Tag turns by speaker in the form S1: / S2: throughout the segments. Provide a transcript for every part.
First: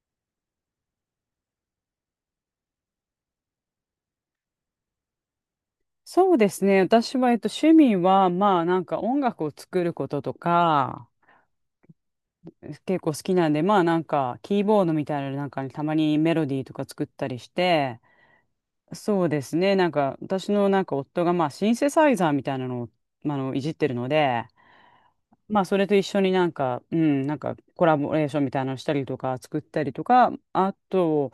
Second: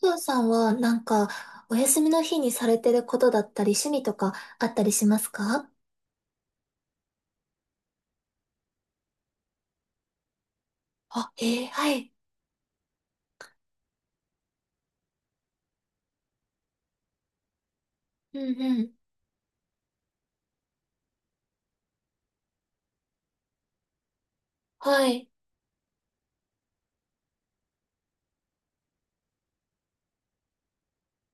S1: ふうさんはお休みの日にされてることだったり趣味とかあったりしますか？
S2: そうですね。私は、趣味は、まあ、なんか音楽を作ることとか、
S1: あ、えー、はい。
S2: 結構好きなんで、まあ、なんか、キーボードみたいなのなんかにたまにメロディーとか作ったりして、
S1: うんうん。
S2: そうですね。なんか、私のなんか夫が、まあ、シンセサイザーみたいなのを、まああの、いじってるので、
S1: はい。
S2: まあ、それと一緒になんか、うん、なんか、コラボレーションみたいなのしたりとか、作ったりとか、あと、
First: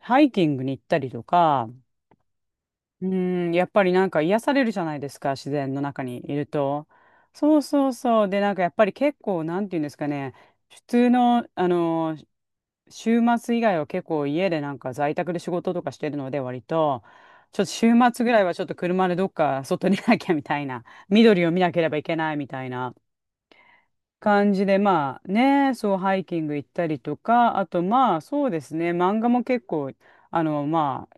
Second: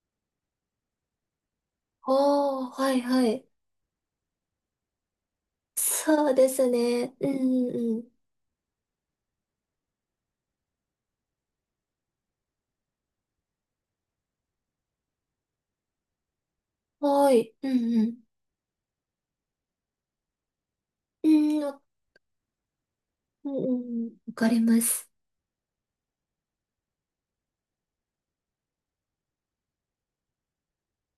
S2: ハイキングに行ったりとか、
S1: おー、はい
S2: う
S1: はい。
S2: ん、やっぱりなんか癒されるじゃないですか、自然の中に
S1: そう
S2: いる
S1: です
S2: と。
S1: ね。う
S2: そう
S1: んう
S2: そう
S1: んうん。
S2: そう。で、なんかやっぱり結構、なんていうんですかね、普通の、あの、週末以外は結構家でなんか在宅で仕事とかしてるので、割と、
S1: はい。
S2: ちょ
S1: う
S2: っと週
S1: んうん。
S2: 末ぐらいはちょっと車でどっか外にいなきゃみたいな、
S1: う
S2: 緑を
S1: ん、
S2: 見なけ
S1: わ、
S2: ればいけないみたいな。
S1: うんうんうん。わか
S2: 感
S1: り
S2: じで、
S1: ます。
S2: まあね、そう、ハイキング行ったりとか、あとまあそうですね、漫画も結構、あの、まあ、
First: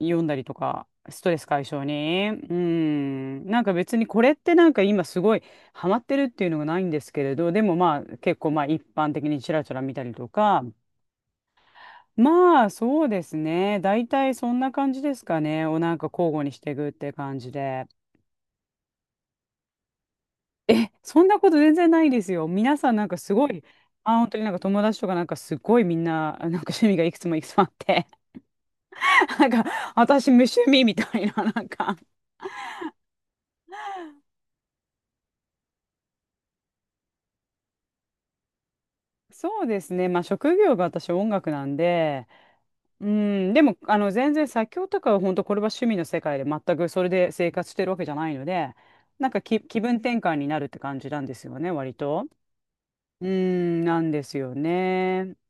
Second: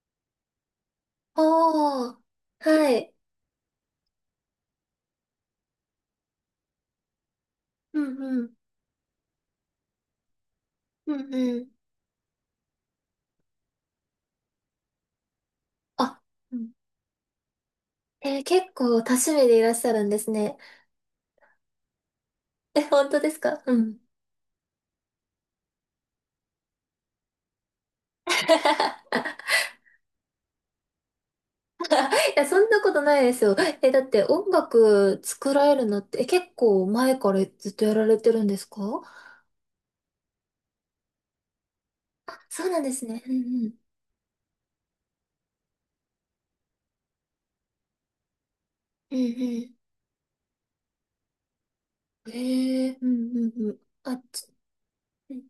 S2: 読んだりとか、ストレス解消
S1: おー、
S2: に。う
S1: はい。
S2: ん、なんか別にこれってなんか今すごいハマってるっていうのがないんですけれど、でもま
S1: う
S2: あ結
S1: んう
S2: 構
S1: ん。
S2: まあ一般的にちらちら見たりとか、
S1: うんうん。
S2: まあそうですね、大体そんな感じですかね、をなんか
S1: あ、
S2: 交互に
S1: う
S2: し
S1: ん、
S2: ていくって感じで。
S1: えー、結構多趣味でいらっしゃるんですね。
S2: え、そんなこと全然ないですよ。皆
S1: え、
S2: さんなん
S1: 本当
S2: か
S1: で
S2: す
S1: す
S2: ご
S1: か？
S2: い、
S1: うん。
S2: あ、本当になんか友達とかなんかすごいみんな、なんか趣味がいくつもいくつもあって、なんか私無趣味みたいな、なんか。
S1: いや、そんなことないですよ。え、だって音楽作られるのって、え、結構前からずっとやられてるんですか？
S2: そうですね。まあ職業が私音楽なんで、
S1: あ、そうなんです
S2: う
S1: ね。うん
S2: ん、で
S1: うん。
S2: もあの全然作曲とかは本当これは趣味の世界で全くそれで生活してるわけじゃないので、
S1: う
S2: なんかき
S1: ん
S2: 気分転換になるって感じなんですよね、割と。
S1: うん。へえ、う
S2: う
S1: んうんうん。
S2: ん、なん
S1: あ、
S2: です
S1: つ、
S2: よ
S1: う
S2: ね。
S1: ん、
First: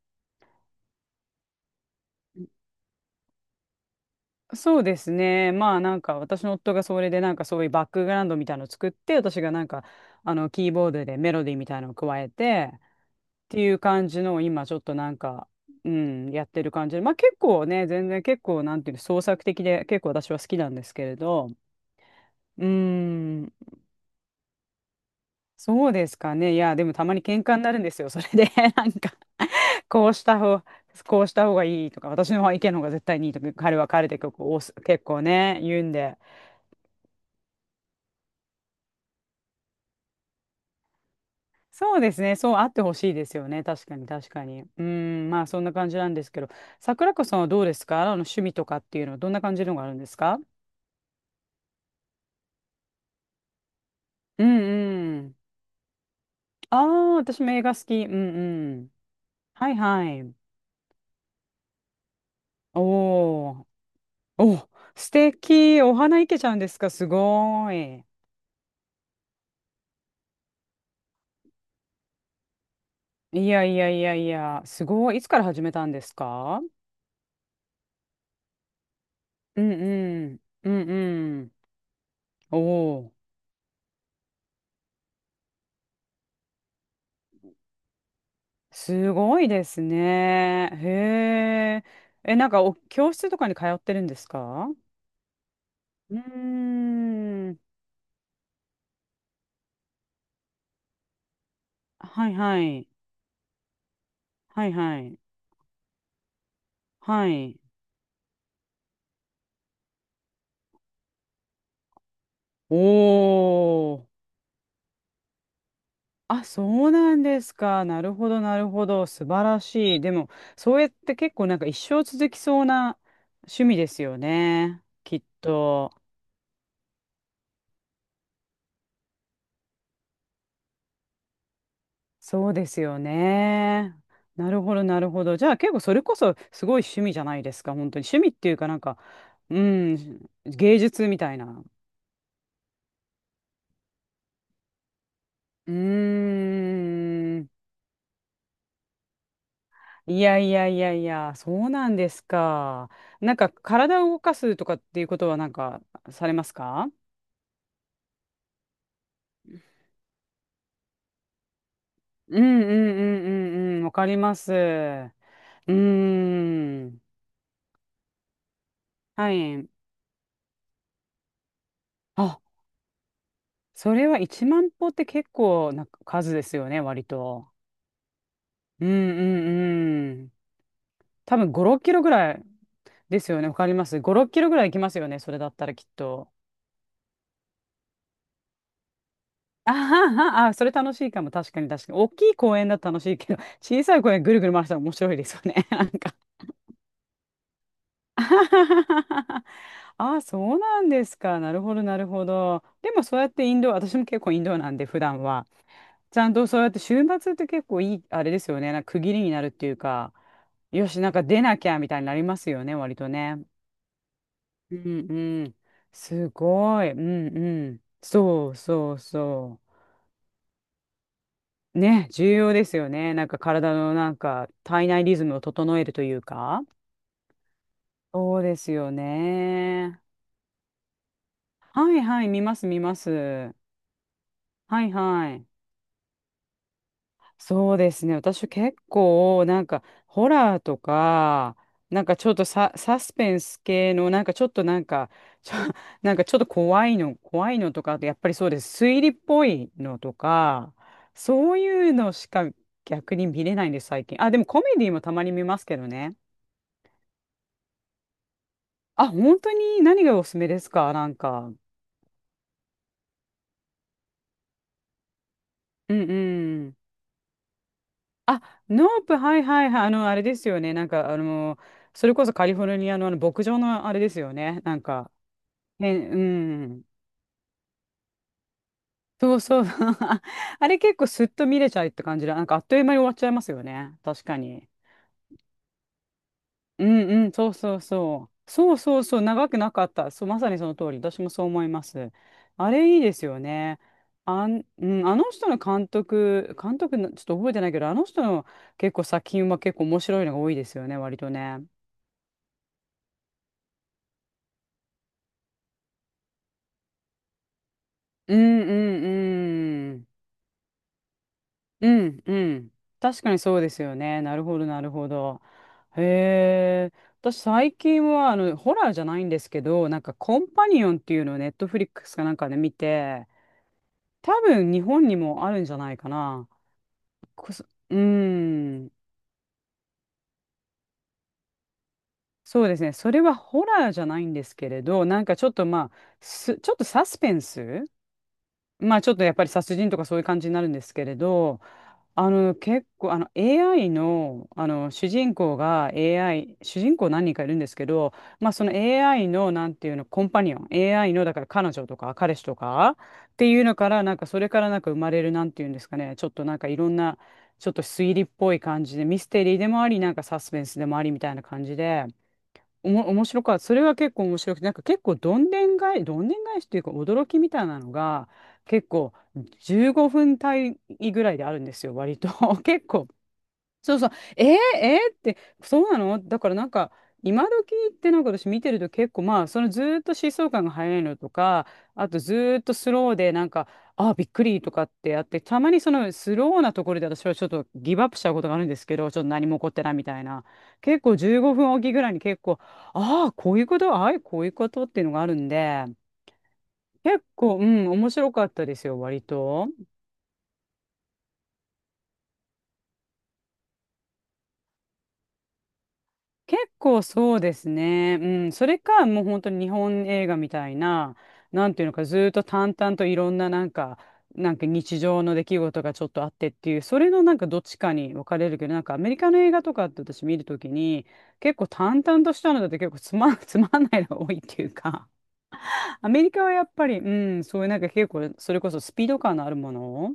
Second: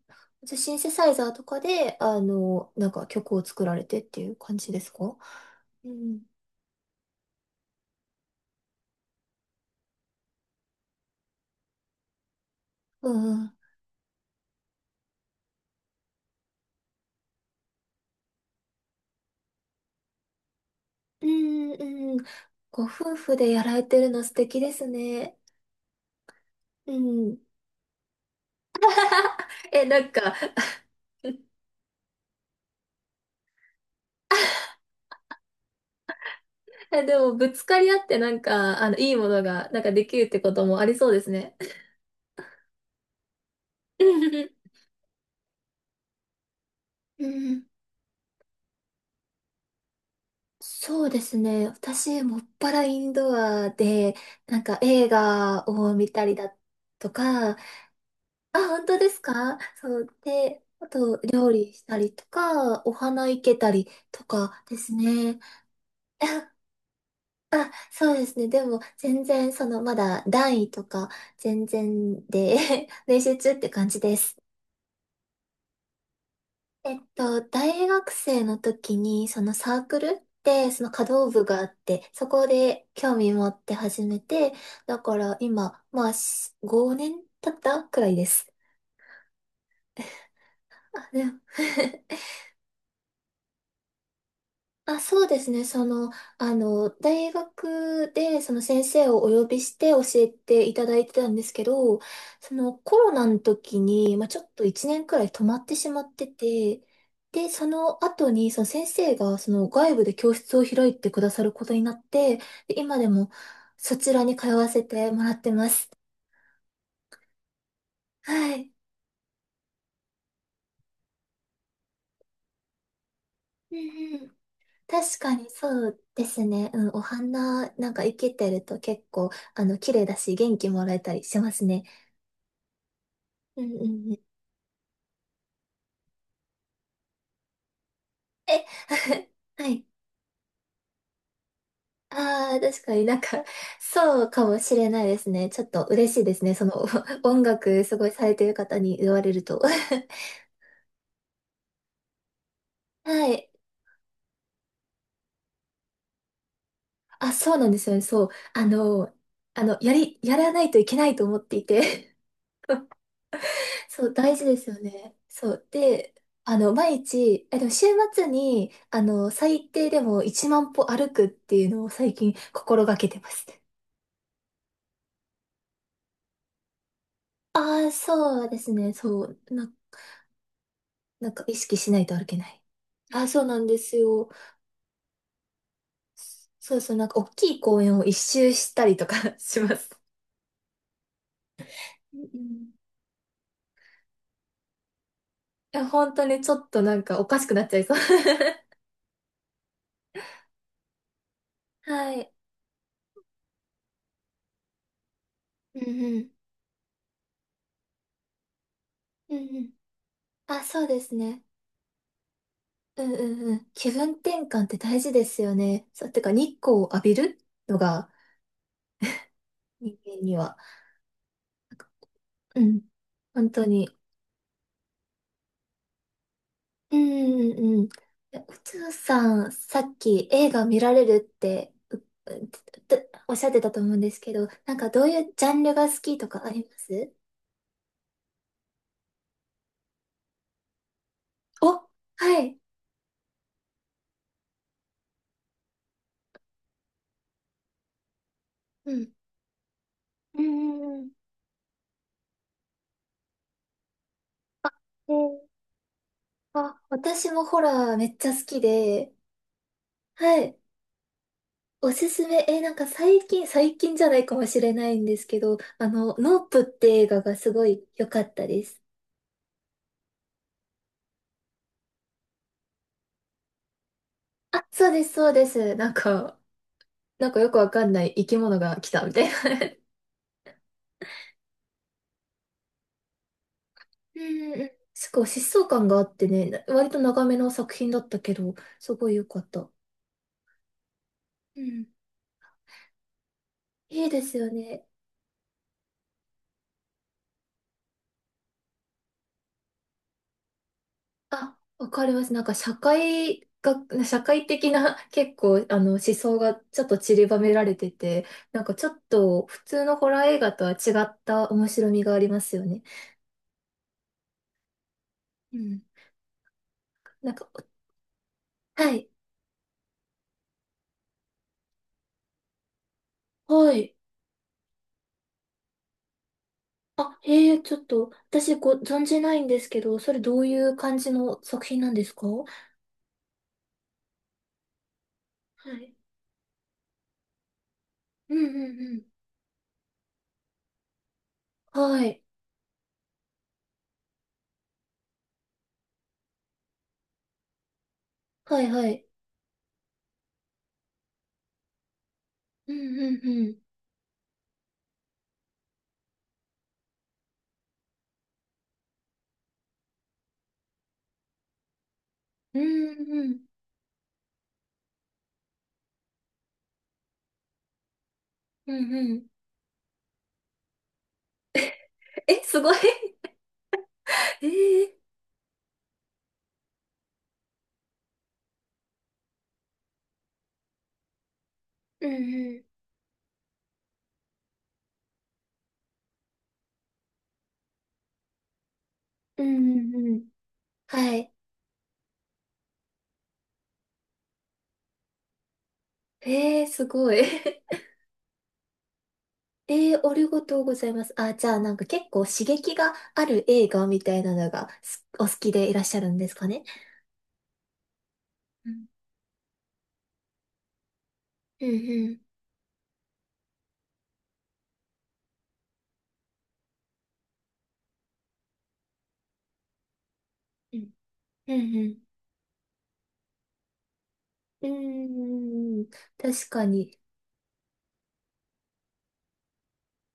S1: じゃあシンセサイザーとかで、曲を作られてっていう感じで
S2: そう
S1: す
S2: です
S1: か？
S2: ね。まあ
S1: う
S2: なんか
S1: ん。
S2: 私の夫がそれでなんかそういうバックグラウンドみたいなのを作って、私がなんかあのキーボードでメロディーみたいなのを加えてっ
S1: うん。
S2: ていう感じのを今ちょっとなんか、うん、やってる感じで。まあ結構ね、全然結構なんていうの創作的で結構私は好きなんですけれ
S1: う
S2: ど、
S1: んうん。
S2: うー
S1: ご夫婦で
S2: ん、
S1: やられてるの素敵ですね。
S2: そうですかね。いや、で
S1: う
S2: もたまに
S1: ん。
S2: 喧嘩になるんですよ。それで なんか
S1: え、な
S2: こ
S1: ん
S2: うし
S1: か、
S2: た方、こうした方がいいとか、私の意見の方が絶対にいいとか、彼は彼で結構ね、言うんで。
S1: え、でも、ぶつかり合っていいものが、できるってこともありそうですね。
S2: そうですね。そうあってほしいですよね。確かに、確かに。まあそんな感じなんですけど、桜子
S1: う
S2: さんはどう
S1: ん、
S2: で すか？あの趣味とかっていうのはどんな感じのがあるんですか？
S1: そうですね。私、もっぱらインドアで、
S2: うん
S1: 映
S2: うん。
S1: 画を見たりだ
S2: あ
S1: と
S2: あ、私も
S1: か、
S2: 映画好き。うん
S1: あ、
S2: う
S1: 本
S2: ん。
S1: 当ですか？
S2: はい
S1: そ
S2: は
S1: う。
S2: い。
S1: で、あと、料理したりとか、お花生
S2: お
S1: け
S2: ー
S1: たりとか
S2: お、
S1: です
S2: 素
S1: ね。
S2: 敵。お花いけちゃ
S1: あ、
S2: うんですか？すごーい。
S1: そうですね。でも、全然、まだ段位とか、全然で、練習
S2: い
S1: 中っ
S2: や
S1: て
S2: い
S1: 感
S2: や
S1: じ
S2: い
S1: で
S2: やい
S1: す。
S2: や、すごい。いつから始めたんですか？
S1: 大学生の時に、その
S2: うん
S1: サークルっ
S2: うん。う
S1: てそ
S2: ん
S1: の華道
S2: う
S1: 部
S2: ん。
S1: があって、そこ
S2: お
S1: で
S2: お。
S1: 興味持って始めて、だから今、まあ、し、5年経ったくらいです。
S2: すごいですね。
S1: あ、でも
S2: へえ。え、なんか教室とかに通ってるんですか？
S1: あ、そうですね。
S2: うー
S1: 大
S2: ん。
S1: 学で、その先生をお呼びして教えていただいてたんですけど、
S2: はい
S1: そ
S2: は
S1: の
S2: い。
S1: コロナの時に、まあ、ちょっと
S2: はい
S1: 1
S2: は
S1: 年く
S2: い。
S1: らい止まってしまってて、
S2: は
S1: で、
S2: い。
S1: その後に、その先生が、その外部で教室を開いてくださることになって、
S2: お
S1: で今でもそ
S2: ー。
S1: ちらに通わせてもらってます。
S2: あ、そうなんですか。なるほど、
S1: は
S2: なる
S1: い。
S2: ほど。素晴らしい。でも、そうやって結構なんか一生続きそうな趣
S1: う
S2: 味
S1: ん
S2: ですよ
S1: うん、
S2: ね。き
S1: 確
S2: っ
S1: かにそ
S2: と。
S1: うですね。うん、お花生けてると結構、あの、綺麗だし、元気もらえたりしますね。
S2: そうですよ
S1: うんうん
S2: ね。
S1: うん。
S2: なるほど、なるほど。じゃあ結構それこそすごい趣味じゃないですか、本当に。趣味っていう
S1: え、
S2: かなんか、う
S1: はい。
S2: ん、芸術みたいな。
S1: ああ、確かにそうかもしれないですね。ちょっ
S2: う
S1: と嬉しいですね。お
S2: ー
S1: 音
S2: ん。
S1: 楽すごいされてる方に言われると。
S2: い やいやいやいや、そうなんですか。
S1: は
S2: なん
S1: い。
S2: か体を動かすとかっていうことはなんかされますか？
S1: あ、そうなんですよね。そう。あの、やらないといけないと思っていて。
S2: うんうんうんうんうん、わか
S1: そう、
S2: り
S1: 大
S2: ま
S1: 事
S2: す。う
S1: ですよね。そう。
S2: ー
S1: で、毎
S2: ん。
S1: 日、え、でも週末に、あの、
S2: は
S1: 最
S2: い。
S1: 低でも1万歩歩くっていうのを最近
S2: あ、
S1: 心がけてます。
S2: それは1万歩って結構な数ですよね、割と。
S1: ああ、そうです
S2: うん
S1: ね。そう。
S2: うんうん。
S1: なん
S2: 多
S1: か
S2: 分
S1: 意
S2: 5、
S1: 識
S2: 6
S1: し
S2: キ
S1: な
S2: ロ
S1: い
S2: ぐ
S1: と歩
S2: ら
S1: け
S2: い
S1: ない。
S2: で
S1: あ、
S2: す
S1: そ
S2: よ
S1: う
S2: ね。わ
S1: な
S2: か
S1: ん
S2: り
S1: で
S2: ま
S1: す
S2: す。5、
S1: よ。
S2: 6キロぐらい行きますよね。それだったらきっと。
S1: そうそう、大きい公園を一周したりとか し
S2: あ
S1: ます。
S2: はは、あ、それ楽しいかも。確かに確かに。大
S1: うん
S2: きい
S1: う
S2: 公園だ
S1: ん、
S2: と楽しいけど、小さい公園ぐるぐる回したら面白いですよね。
S1: い
S2: な
S1: や、
S2: ん
S1: 本
S2: か。
S1: 当にちょっとなんかおかしくなっちゃいそう。
S2: あは はははあ、そうなんですか。なるほど、なる
S1: は
S2: ほ
S1: い。
S2: ど。でもそうやってインド、私も結構インドなんで、普段は。
S1: うん
S2: ち
S1: う
S2: ゃ
S1: ん。
S2: んとそうやって週末って結構いい、あれですよね。なんか区切りに
S1: う
S2: なるっ
S1: んう
S2: てい
S1: ん。
S2: うか、
S1: あ、そう
S2: よ
S1: で
S2: し、なん
S1: す
S2: か出
S1: ね。
S2: なきゃみたいになりますよね、割
S1: う
S2: と
S1: んう
S2: ね。
S1: んうん。気分転換っ
S2: う
S1: て
S2: ん
S1: 大事です
S2: う
S1: よ
S2: ん。
S1: ね。そう、て
S2: す
S1: か日光を
S2: ごい。う
S1: 浴び
S2: ん
S1: る
S2: う
S1: の
S2: ん。
S1: が
S2: そうそうそ
S1: 人間には。
S2: う。ね、重要
S1: う
S2: です
S1: ん。
S2: よね。なんか
S1: 本当に。
S2: 体内リズムを整えるというか。
S1: うんうんうん。え、
S2: そうで
S1: 宇
S2: す
S1: 宙
S2: よ
S1: さん、さっ
S2: ね。
S1: き映画見られるって、
S2: は
S1: うう、
S2: いは
S1: っ
S2: い、見ます見ま
S1: ておっしゃっ
S2: す。
S1: てたと思うんですけど、
S2: はい
S1: どうい
S2: は
S1: うジ
S2: い。
S1: ャンルが好きとかあります？
S2: そうですね。私結構、なんか、ホラーとか、
S1: お、
S2: なんかちょっ
S1: は
S2: と
S1: い。
S2: サスペンス系の、なんかちょっとなんか、ちょ、なんかちょっと怖いのとか、あとやっぱりそうです。
S1: う
S2: 推理
S1: ん。
S2: っぽいのと
S1: うん
S2: か、
S1: うんうん。
S2: そういうのしか逆に見れないんです、最近。あ、でもコメディも
S1: え
S2: たまに見
S1: ー、
S2: ますけどね。
S1: あ、私もホラーめっちゃ好き
S2: あ、
S1: で、
S2: 本当に何がおすす
S1: は
S2: め
S1: い。
S2: ですか？なんか。
S1: おすすめ、えー、なんか最近じゃないかもしれないんですけど、あ
S2: うん
S1: の、ノープっ
S2: うん。
S1: て映画がすごい良かっ
S2: あ、
S1: たです。
S2: ノープ、はいはいはい。あの、あれですよね。なんか、あの、それこそカリフォルニアのあの牧場のあれですよね。
S1: あ、
S2: なん
S1: そうで
S2: か、
S1: す、そうです。な
S2: へ
S1: ん
S2: ん、
S1: か、
S2: うん。
S1: なんかよくわかんない生き物が来たみた
S2: そう
S1: い。
S2: そう。あれ結構すっと見れちゃうって感じで、なんかあっという間に終わっちゃいますよね。
S1: う
S2: 確か
S1: んう
S2: に。
S1: ん。すごい疾走感があってね、な、
S2: う
S1: 割と長
S2: んうん、
S1: め
S2: そ
S1: の
S2: う
S1: 作
S2: そう
S1: 品だった
S2: そ
S1: け
S2: う。
S1: ど、
S2: そう
S1: す
S2: そう
S1: ごい
S2: そう、
S1: 良かっ
S2: 長く
S1: た。
S2: なかった。そう、まさにその通り。私もそう
S1: う
S2: 思いま
S1: ん。
S2: す。あれいいですよね。
S1: いいです
S2: あ
S1: よ
S2: ん、
S1: ね。
S2: うん、あの人の監督の、ちょっと覚えてないけど、あの人の結構作品は結構面白いのが多いですよね、割と
S1: あ、
S2: ね。
S1: わかります。社会的な 結構、あの、思想がちょっと散りばめられてて、
S2: うん
S1: なん
S2: う
S1: かちょっと普通
S2: んう
S1: の
S2: ん。
S1: ホラー映画とは違った面白
S2: う
S1: みがあ
S2: ん
S1: り
S2: う
S1: ますよ
S2: ん。
S1: ね。
S2: 確かにそうですよね。なるほど、なるほど。
S1: うん。
S2: へえ。
S1: なん
S2: 私、
S1: か、
S2: 最近は、あの、ホラー
S1: は
S2: じゃ
S1: い。
S2: ないんですけど、なんか、コンパニオンっていうのをネットフリックスかなんかで見て、
S1: はい。
S2: 多分、日本にもあるんじゃないかな。
S1: あ、へ
S2: こ
S1: え、
S2: そ、
S1: ちょっ
S2: うー
S1: と、私ご
S2: ん。
S1: 存じないんですけど、それどういう感じの作品なんですか？は
S2: そうですね。それはホラーじゃないんですけれど、なんかちょっとまあ、
S1: い。
S2: ちょっとサスペンス
S1: うんうんう
S2: まあ
S1: ん。
S2: ちょっとやっぱり殺人とかそういう感じになるんですけれど、
S1: はい。
S2: あの結構あの AI の、あの主人公が AI、主人公何人かいるんですけど、まあ
S1: は
S2: そ
S1: い
S2: の
S1: はい。
S2: AI のなんていうの、コンパニオン、AI のだから彼女とか彼氏と
S1: うん
S2: か
S1: うん
S2: って
S1: うん。
S2: いうのから、なんかそれからなんか生まれるなんていうんですかね、ちょっとなんかいろんな、ちょっと推理っぽい感じで、ミステリーでもあり、なんかサスペンスでもありみたいな感じで。
S1: うんう
S2: 面白
S1: ん
S2: かった。それは結構面白くて、なんか結構どんでん返しというか驚きみたいなのが
S1: う
S2: 結
S1: んう
S2: 構
S1: ん。
S2: 15分単位ぐらいであるんですよ、割と。
S1: え、す ごい。
S2: 結構そうそう、え
S1: え
S2: ー、え
S1: ー、
S2: ーって、そうなのだからなんか、今時ってなんか私見てると結構まあ、そのずーっと疾走感が速いのとか、
S1: う
S2: あとずーっ
S1: ん
S2: とスローでなんか、あーびっくりとかってやって、たまにそのスローなところで私はちょっとギブアップしちゃうことがあるんですけど、ちょっと
S1: う
S2: 何も
S1: んう
S2: 起こってない
S1: んう
S2: み
S1: んう
S2: たい
S1: ん。
S2: な。結
S1: は
S2: 構
S1: い。
S2: 15分おきぐらいに結構、ああ、こういうことっていうのがあるんで、
S1: えー、すごい。
S2: 結構、う ん、面白かったですよ、割と。
S1: えー、ありがとうございます。あ、じゃあ結構刺激がある映画みたいなのがす、お好きでいらっしゃるんですか
S2: 結
S1: ね。
S2: 構そうですね。うん。そ
S1: う
S2: れ
S1: ん
S2: か、もう本当に日本映画みたいな、
S1: う
S2: なんていうのか、ず
S1: ん
S2: ーっと淡々といろんななんか、なんか日常の出来事がちょっとあってっていう、それのなんかどっちかに分かれるけど、なんかアメリカの映画とかって私見るとき
S1: うん
S2: に、
S1: う
S2: 結構
S1: んうん
S2: 淡々としたのだと結構つまん、つまんないのが多いってい
S1: うん
S2: うか、
S1: うんうんうん、
S2: アメリカ
S1: 確
S2: はや
S1: か
S2: っぱ
S1: に。
S2: り、うん、そういうなんか結構、それこそスピード感のあるものを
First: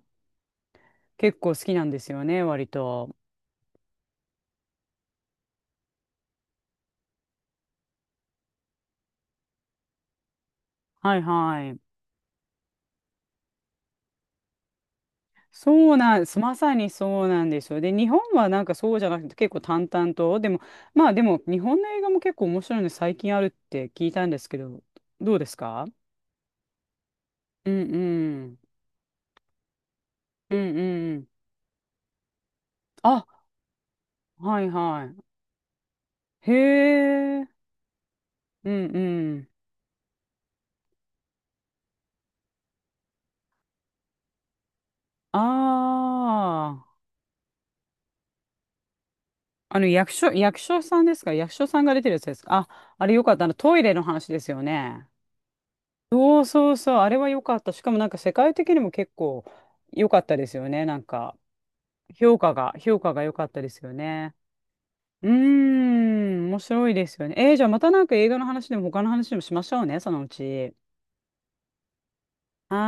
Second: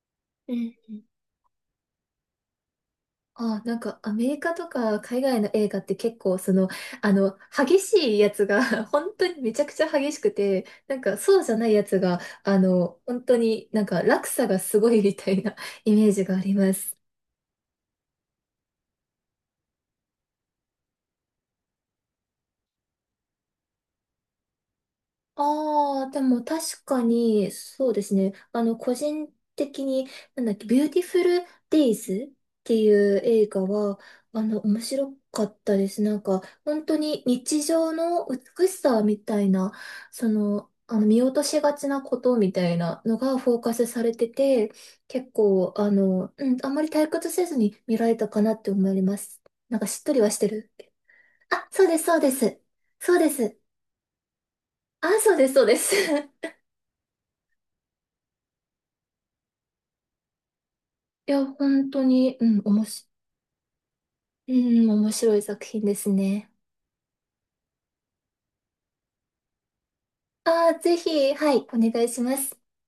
S2: 結構好きなんですよね、割と。
S1: あ、なんかアメリカとか海外の映画って結構その、あの、激しいやつが 本当にめちゃくちゃ激しくて、なんか
S2: はい
S1: そうじゃな
S2: は
S1: い
S2: い。
S1: やつが、あの、本当になんか落差がすごいみたいな イ
S2: そう
S1: メー
S2: な
S1: ジ
S2: ん、
S1: が
S2: す
S1: あり
S2: ま
S1: ま
S2: さに
S1: す。
S2: そうなんですよ。で、日本はなんかそうじゃなくて結構淡々と、でも、まあでも日本の映画も結構面白いの最近あるって聞いたんですけど、どうですか？
S1: ああ、でも確かに、
S2: うん
S1: そうですね。
S2: うん。
S1: あの、個人的に、なんだっ
S2: う
S1: け、
S2: ん
S1: ビューティ
S2: う
S1: フ
S2: ん。
S1: ルデイズっていう
S2: あ、
S1: 映画は、あの、
S2: はい
S1: 面
S2: は
S1: 白かったです。なんか、
S2: い。へ
S1: 本当に
S2: え。
S1: 日常の美
S2: う
S1: し
S2: ん
S1: さみ
S2: う
S1: たい
S2: ん。
S1: な、その、あの、見落としがちなことみたいなのがフォーカスされてて、結
S2: あ
S1: 構、あの、うん、あんまり
S2: あ。
S1: 退屈せずに見られたかなって思います。な
S2: あ
S1: んか
S2: の
S1: しっとりはして
S2: 役
S1: る。
S2: 所さんですか？役所
S1: あ、
S2: さん
S1: そう
S2: が
S1: で
S2: 出
S1: す、
S2: てる
S1: そう
S2: やつ
S1: で
S2: です
S1: す。
S2: か？あ、あ
S1: そ
S2: れ
S1: う
S2: よ
S1: で
S2: かった。あの
S1: す。
S2: トイレの話ですよ
S1: あ、
S2: ね。
S1: そうです、そうです。
S2: そうそうそう。あれはよかった。しかもなんか世界的にも結構良かったですよね。なん
S1: い
S2: か。
S1: や、本当に、うん、おも
S2: 評
S1: し、
S2: 価が良かったですよね。
S1: うん、面
S2: うー
S1: 白い作品です
S2: ん、
S1: ね。
S2: 面白いですよね。えー、じゃあまたなんか映画の話でも他の話でもしましょうね、そのう
S1: あ
S2: ち。
S1: あ、ぜひ、はい、お願いします。
S2: は